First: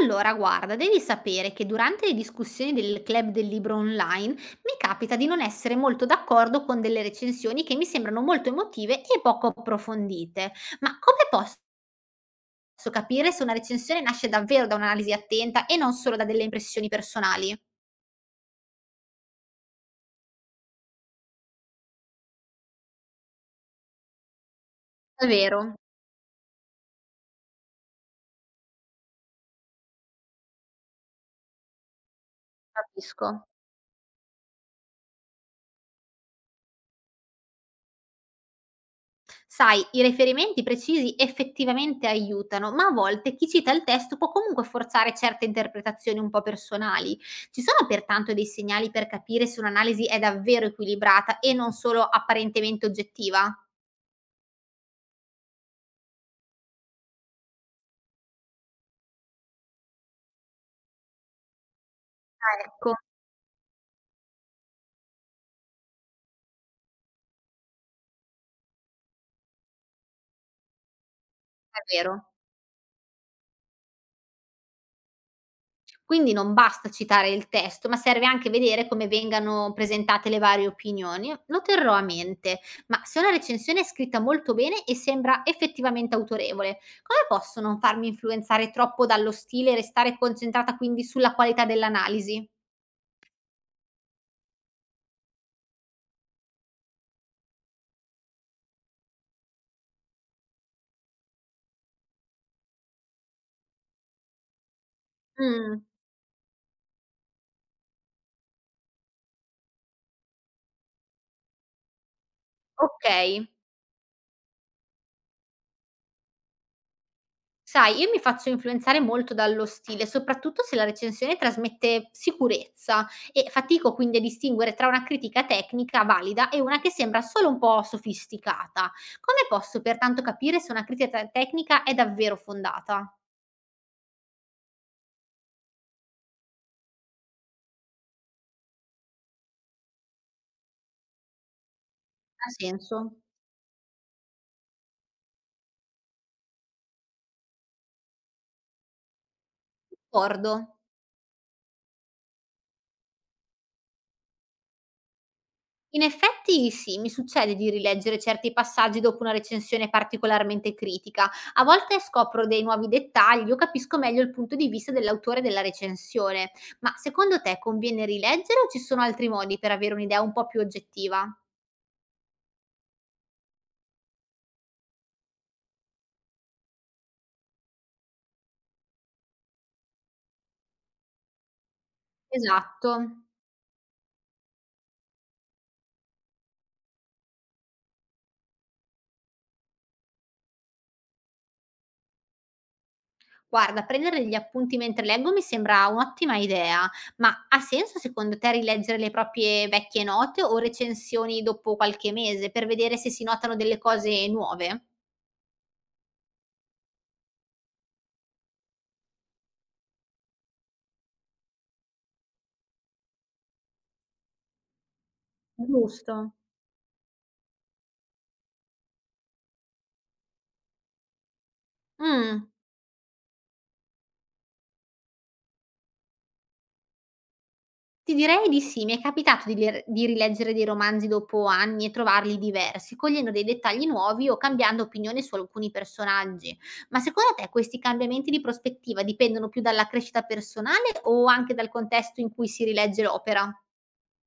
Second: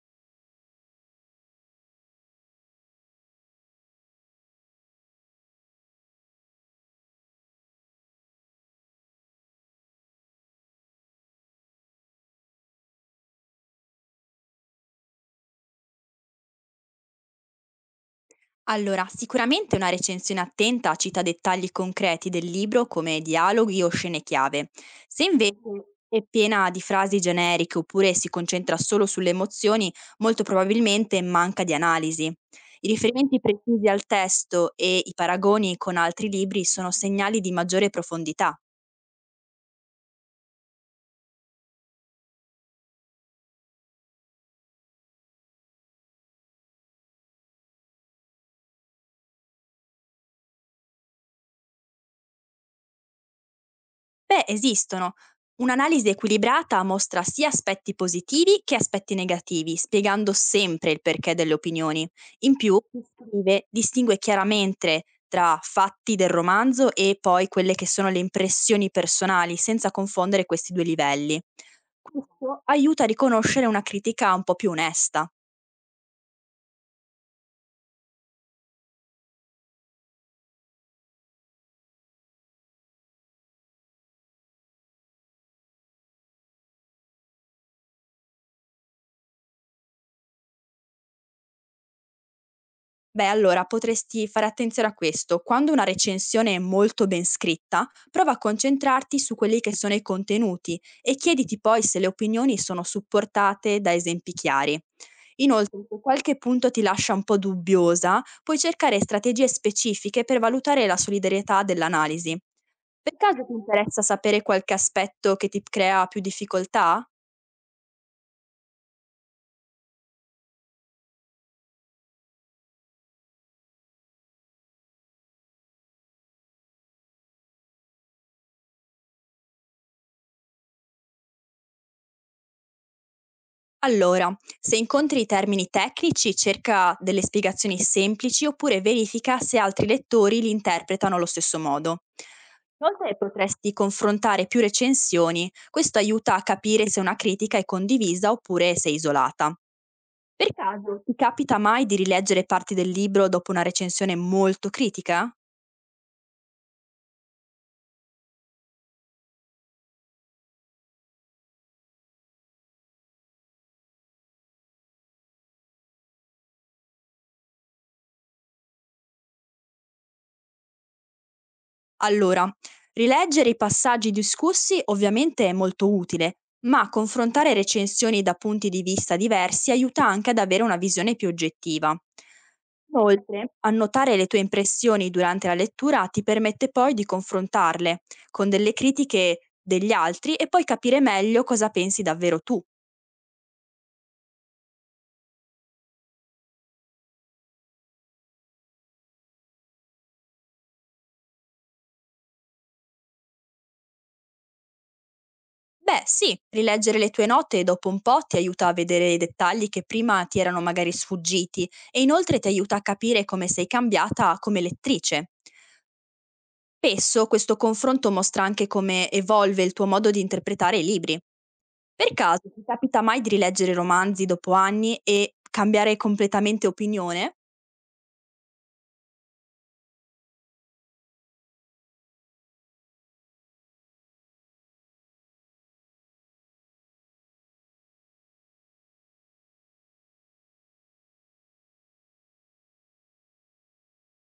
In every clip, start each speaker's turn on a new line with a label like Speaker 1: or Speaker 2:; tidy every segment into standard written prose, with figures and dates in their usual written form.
Speaker 1: Allora, guarda, devi sapere che durante le discussioni del club del libro online mi capita di non essere molto d'accordo con delle recensioni che mi sembrano molto emotive e poco approfondite. Ma come posso capire se una recensione nasce davvero da un'analisi attenta e non solo da delle impressioni personali?
Speaker 2: Allora, sicuramente una recensione attenta cita dettagli concreti del libro come dialoghi o scene chiave. Se
Speaker 1: È
Speaker 2: invece
Speaker 1: vero,
Speaker 2: Mhm. È piena di frasi generiche oppure si concentra solo sulle emozioni, molto probabilmente manca di analisi. I riferimenti
Speaker 1: capisco.
Speaker 2: precisi al testo e i paragoni con altri libri sono segnali di maggiore profondità.
Speaker 1: Sai, i riferimenti precisi effettivamente aiutano, ma a volte chi cita il testo può comunque forzare certe interpretazioni un po' personali. Ci sono pertanto dei segnali per capire se un'analisi è davvero equilibrata e non solo apparentemente oggettiva?
Speaker 2: Beh, esistono. Un'analisi equilibrata mostra sia aspetti positivi che aspetti negativi, spiegando sempre il perché delle opinioni. In
Speaker 1: Ah,
Speaker 2: più,
Speaker 1: ecco,
Speaker 2: chi scrive distingue chiaramente tra fatti del romanzo e poi quelle che sono le impressioni personali, senza confondere questi due livelli.
Speaker 1: è vero.
Speaker 2: Questo aiuta a riconoscere una critica un po' più onesta.
Speaker 1: Quindi non basta citare il testo, ma serve anche vedere come vengano presentate le varie opinioni. Lo terrò a mente, ma se una recensione è scritta molto bene e sembra effettivamente autorevole, come posso non farmi influenzare troppo dallo stile e restare concentrata quindi sulla qualità dell'analisi?
Speaker 2: Beh, allora potresti fare attenzione a questo. Quando una recensione è molto ben scritta, prova a concentrarti su quelli che sono i contenuti e chiediti poi se le opinioni sono supportate da esempi chiari.
Speaker 1: Mm,
Speaker 2: Inoltre, se qualche punto ti lascia un po' dubbiosa, puoi cercare strategie specifiche per valutare la solidarietà dell'analisi.
Speaker 1: ok.
Speaker 2: Per caso ti interessa sapere qualche aspetto che ti crea più difficoltà?
Speaker 1: Sai, io mi faccio influenzare molto dallo stile, soprattutto se la recensione trasmette sicurezza e fatico quindi a distinguere tra una critica tecnica valida e una che sembra solo un po' sofisticata. Come posso pertanto capire se una critica tecnica è davvero fondata?
Speaker 2: Allora, se incontri termini tecnici, cerca delle spiegazioni semplici oppure verifica se altri lettori li interpretano allo stesso modo.
Speaker 1: Ha
Speaker 2: Inoltre
Speaker 1: senso?
Speaker 2: potresti confrontare più recensioni, questo aiuta a capire se una critica è condivisa oppure se è isolata. Per
Speaker 1: D'accordo.
Speaker 2: caso, ti capita mai di rileggere parti del libro dopo una recensione molto critica?
Speaker 1: In effetti sì, mi succede di rileggere certi passaggi dopo una recensione particolarmente critica. A volte scopro dei nuovi dettagli o capisco meglio il punto di vista dell'autore della recensione. Ma secondo te conviene rileggere o ci sono altri modi per avere un'idea un po' più oggettiva?
Speaker 2: Allora, rileggere i passaggi discussi ovviamente è molto utile, ma confrontare recensioni da punti di vista diversi aiuta anche ad avere una visione più oggettiva.
Speaker 1: Esatto.
Speaker 2: Inoltre, annotare le tue impressioni durante la lettura ti permette poi di confrontarle con delle critiche degli altri e poi capire meglio cosa pensi davvero tu.
Speaker 1: Guarda, prendere degli appunti mentre leggo mi sembra un'ottima idea, ma ha senso secondo te rileggere le proprie vecchie note o recensioni dopo qualche mese per vedere se si notano delle cose nuove?
Speaker 2: Beh sì, rileggere le tue note dopo un po' ti aiuta a vedere i dettagli che prima ti erano magari sfuggiti e inoltre ti aiuta a capire come sei cambiata come lettrice.
Speaker 1: Giusto.
Speaker 2: Spesso questo confronto mostra anche come evolve il tuo modo di interpretare i libri. Per
Speaker 1: Mh,
Speaker 2: caso ti capita mai di rileggere romanzi dopo anni e cambiare completamente opinione?
Speaker 1: ti direi di sì. Mi è capitato di ler di rileggere dei romanzi dopo anni e trovarli diversi, cogliendo dei dettagli nuovi o cambiando opinione su alcuni personaggi. Ma secondo te questi cambiamenti di prospettiva dipendono più dalla crescita personale o anche dal contesto in cui si rilegge l'opera?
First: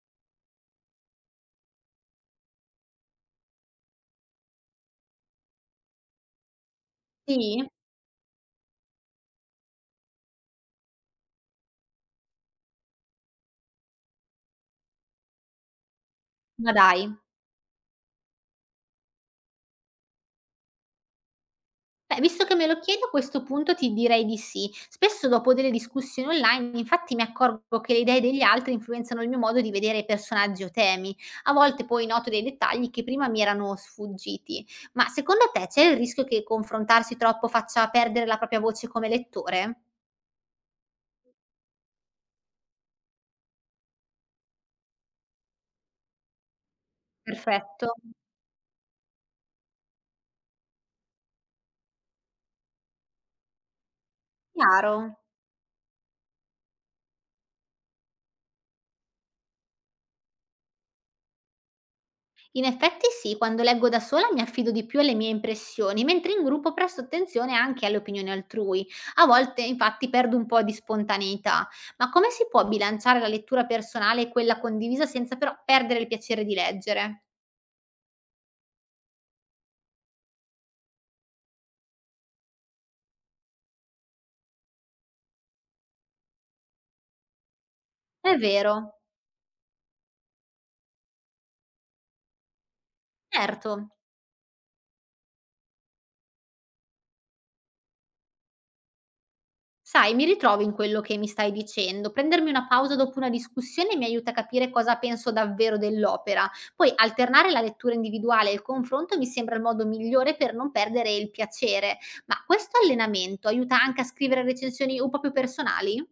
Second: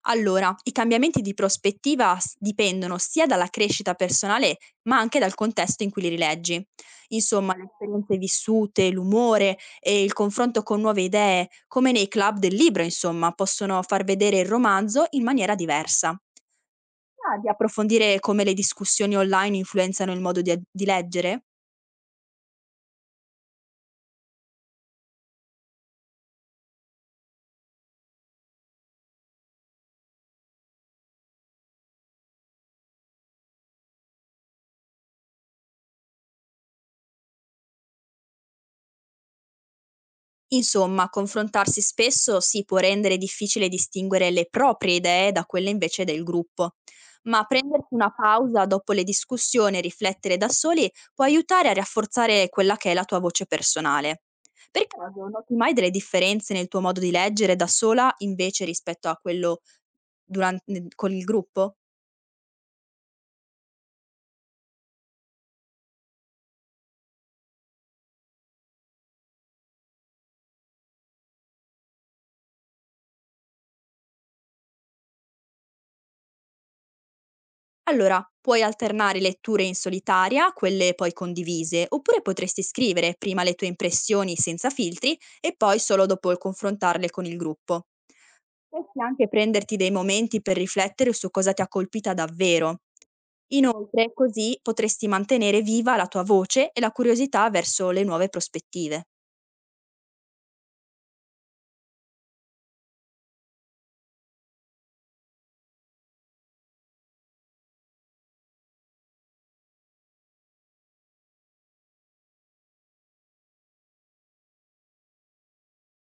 Speaker 2: Allora, i cambiamenti di prospettiva dipendono sia dalla crescita personale, ma anche dal contesto in cui li rileggi. Insomma,
Speaker 1: Sì?
Speaker 2: le esperienze vissute, l'umore e il confronto con nuove idee, come nei club del libro, insomma, possono far vedere il romanzo in maniera diversa.
Speaker 1: Ma dai.
Speaker 2: Ah, di approfondire come le discussioni online influenzano il modo di leggere?
Speaker 1: Beh, visto che me lo chiedi a questo punto ti direi di sì. Spesso dopo delle discussioni online, infatti, mi accorgo che le idee degli altri influenzano il mio modo di vedere personaggi o temi. A volte poi noto dei dettagli che prima mi erano sfuggiti. Ma secondo te c'è il rischio che confrontarsi troppo faccia perdere la propria voce come lettore?
Speaker 2: Insomma, confrontarsi spesso sì può rendere difficile distinguere le proprie idee da quelle invece del gruppo, ma prendersi
Speaker 1: Perfetto.
Speaker 2: una pausa dopo le discussioni e riflettere da soli può aiutare a rafforzare quella che è la tua voce personale. Per
Speaker 1: Chiaro.
Speaker 2: caso noti mai delle differenze nel tuo modo di leggere da sola invece rispetto a quello duran- con il gruppo?
Speaker 1: In effetti sì, quando leggo da sola mi affido di più alle mie impressioni, mentre in gruppo presto attenzione anche alle opinioni altrui. A volte infatti perdo un po' di spontaneità, ma come si può bilanciare la lettura personale e quella condivisa senza però perdere il piacere di leggere?
Speaker 2: Allora, puoi alternare letture in solitaria, quelle poi condivise, oppure potresti scrivere prima le tue impressioni senza filtri e poi solo dopo il confrontarle con il gruppo.
Speaker 1: È vero,
Speaker 2: Potresti anche prenderti dei momenti per riflettere su cosa ti ha colpita davvero.
Speaker 1: certo.
Speaker 2: Inoltre, così potresti mantenere viva la tua voce e la curiosità verso le nuove prospettive.
Speaker 1: Sai, mi ritrovo in quello che mi stai dicendo. Prendermi una pausa dopo una discussione mi aiuta a capire cosa penso davvero dell'opera. Poi alternare la lettura individuale e il confronto mi sembra il modo migliore per non perdere il piacere. Ma questo allenamento aiuta anche a scrivere recensioni un po' più personali?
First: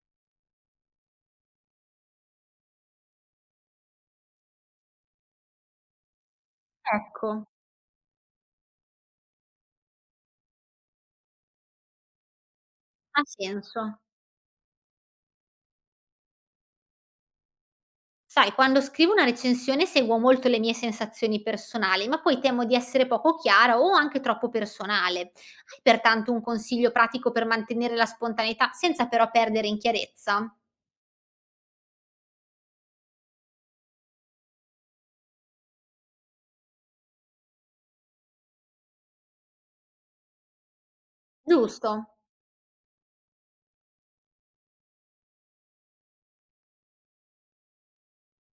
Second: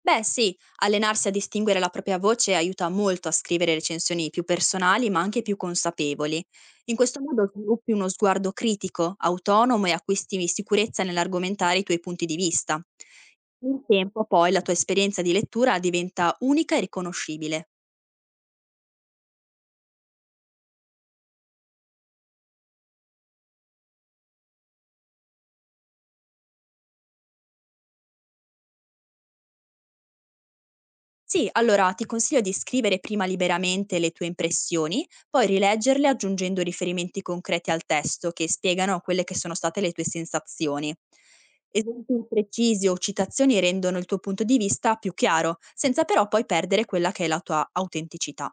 Speaker 2: Beh sì, allenarsi a distinguere la propria voce aiuta molto a scrivere recensioni più personali ma anche più consapevoli. In questo
Speaker 1: Ecco,
Speaker 2: modo sviluppi uno sguardo critico, autonomo e acquisti sicurezza nell'argomentare i tuoi punti di vista.
Speaker 1: ha
Speaker 2: Nel
Speaker 1: senso.
Speaker 2: tempo poi la tua esperienza di lettura diventa unica e riconoscibile.
Speaker 1: Sai, quando scrivo una recensione seguo molto le mie sensazioni personali, ma poi temo di essere poco chiara o anche troppo personale. Hai pertanto un consiglio pratico per mantenere la spontaneità senza però perdere in chiarezza?
Speaker 2: Sì, allora ti consiglio di scrivere prima liberamente le tue impressioni, poi rileggerle aggiungendo riferimenti concreti al testo che spiegano quelle che sono state le tue sensazioni.
Speaker 1: Giusto.
Speaker 2: Esempi precisi o citazioni rendono il tuo punto di vista più chiaro, senza però poi perdere quella che è la tua autenticità.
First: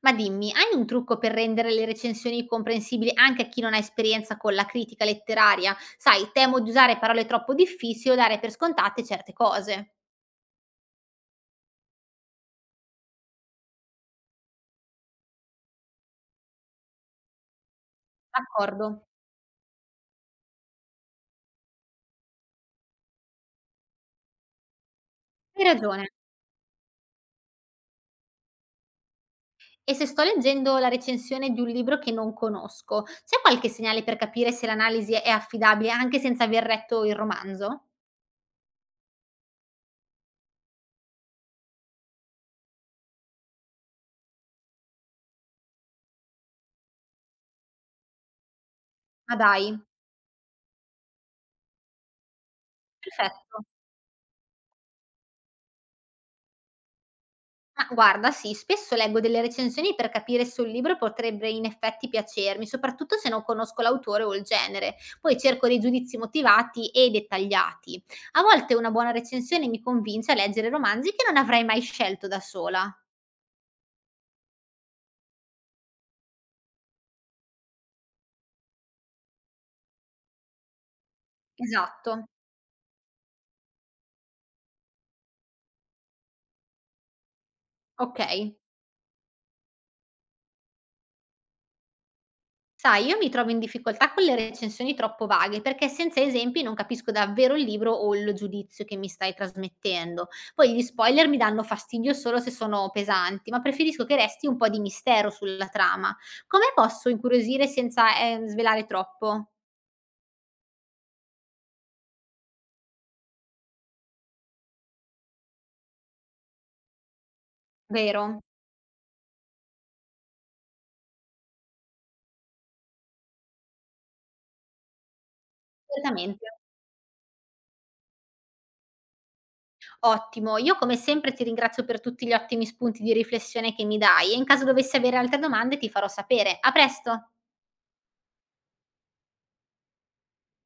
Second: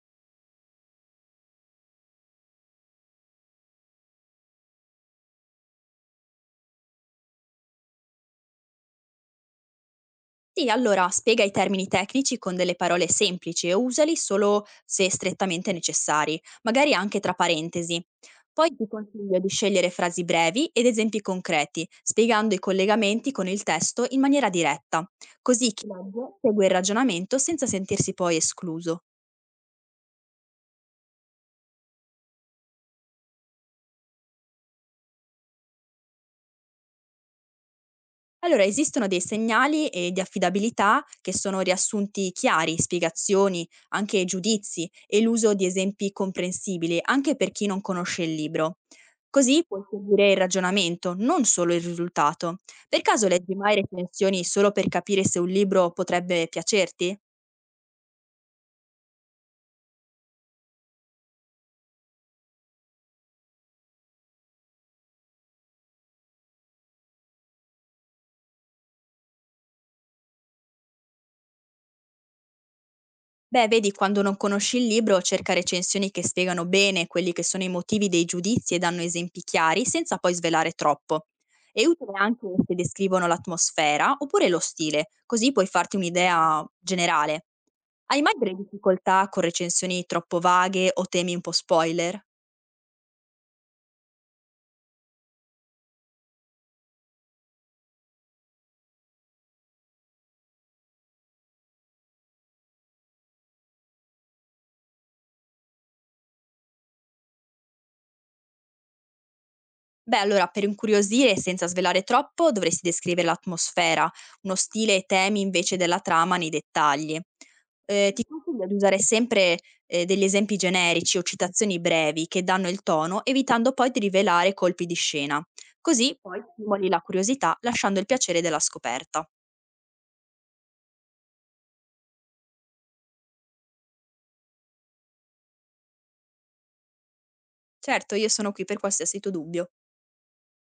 Speaker 1: Ma dimmi, hai un trucco per rendere le recensioni comprensibili anche a chi non ha esperienza con la critica letteraria? Sai, temo di usare parole troppo difficili o dare per scontate certe cose.
Speaker 2: Sì, allora spiega i termini tecnici con delle parole semplici e usali solo se strettamente necessari, magari anche tra parentesi. Poi ti
Speaker 1: D'accordo.
Speaker 2: consiglio di scegliere frasi brevi ed esempi concreti, spiegando i collegamenti con il testo in maniera diretta,
Speaker 1: Hai
Speaker 2: così chi
Speaker 1: ragione.
Speaker 2: legge segue il ragionamento senza sentirsi poi escluso.
Speaker 1: E se sto leggendo la recensione di un libro che non conosco, c'è qualche segnale per capire se l'analisi è affidabile anche senza aver letto il romanzo?
Speaker 2: Allora, esistono dei segnali, di affidabilità che sono riassunti chiari, spiegazioni, anche giudizi e l'uso di esempi comprensibili, anche per chi non conosce il libro.
Speaker 1: Ma
Speaker 2: Così
Speaker 1: dai,
Speaker 2: puoi seguire il ragionamento, non solo il risultato. Per caso leggi
Speaker 1: perfetto.
Speaker 2: mai recensioni solo per capire se un libro potrebbe piacerti?
Speaker 1: Ma guarda, sì, spesso leggo delle recensioni per capire se un libro potrebbe in effetti piacermi, soprattutto se non conosco l'autore o il genere. Poi cerco dei giudizi motivati e dettagliati. A volte una buona recensione mi convince a leggere romanzi che non avrei mai scelto da sola.
Speaker 2: Beh, vedi, quando non conosci il libro, cerca recensioni che spiegano bene quelli che sono i motivi dei giudizi e danno esempi chiari, senza poi svelare troppo. È utile
Speaker 1: Esatto.
Speaker 2: anche se descrivono l'atmosfera oppure lo stile, così puoi farti un'idea generale.
Speaker 1: Ok.
Speaker 2: Hai mai delle difficoltà con recensioni troppo vaghe o temi un po' spoiler?
Speaker 1: Sai, io mi trovo in difficoltà con le recensioni troppo vaghe perché senza esempi non capisco davvero il libro o il giudizio che mi stai trasmettendo. Poi gli spoiler mi danno fastidio solo se sono pesanti, ma preferisco che resti un po' di mistero sulla trama. Come posso incuriosire senza svelare troppo?
Speaker 2: Beh, allora, per incuriosire senza svelare troppo, dovresti descrivere l'atmosfera, uno stile e temi invece della trama nei dettagli. Ti
Speaker 1: Vero?
Speaker 2: consiglio di usare sempre degli esempi generici o citazioni brevi che danno il tono, evitando poi di rivelare colpi di scena. Così poi
Speaker 1: Certamente.
Speaker 2: stimoli la curiosità, lasciando il piacere della scoperta.
Speaker 1: Ottimo, io come sempre ti ringrazio per tutti gli ottimi spunti di riflessione che mi dai e in caso dovessi avere altre domande ti farò sapere. A presto!
Speaker 2: Certo, io sono qui per qualsiasi tuo dubbio.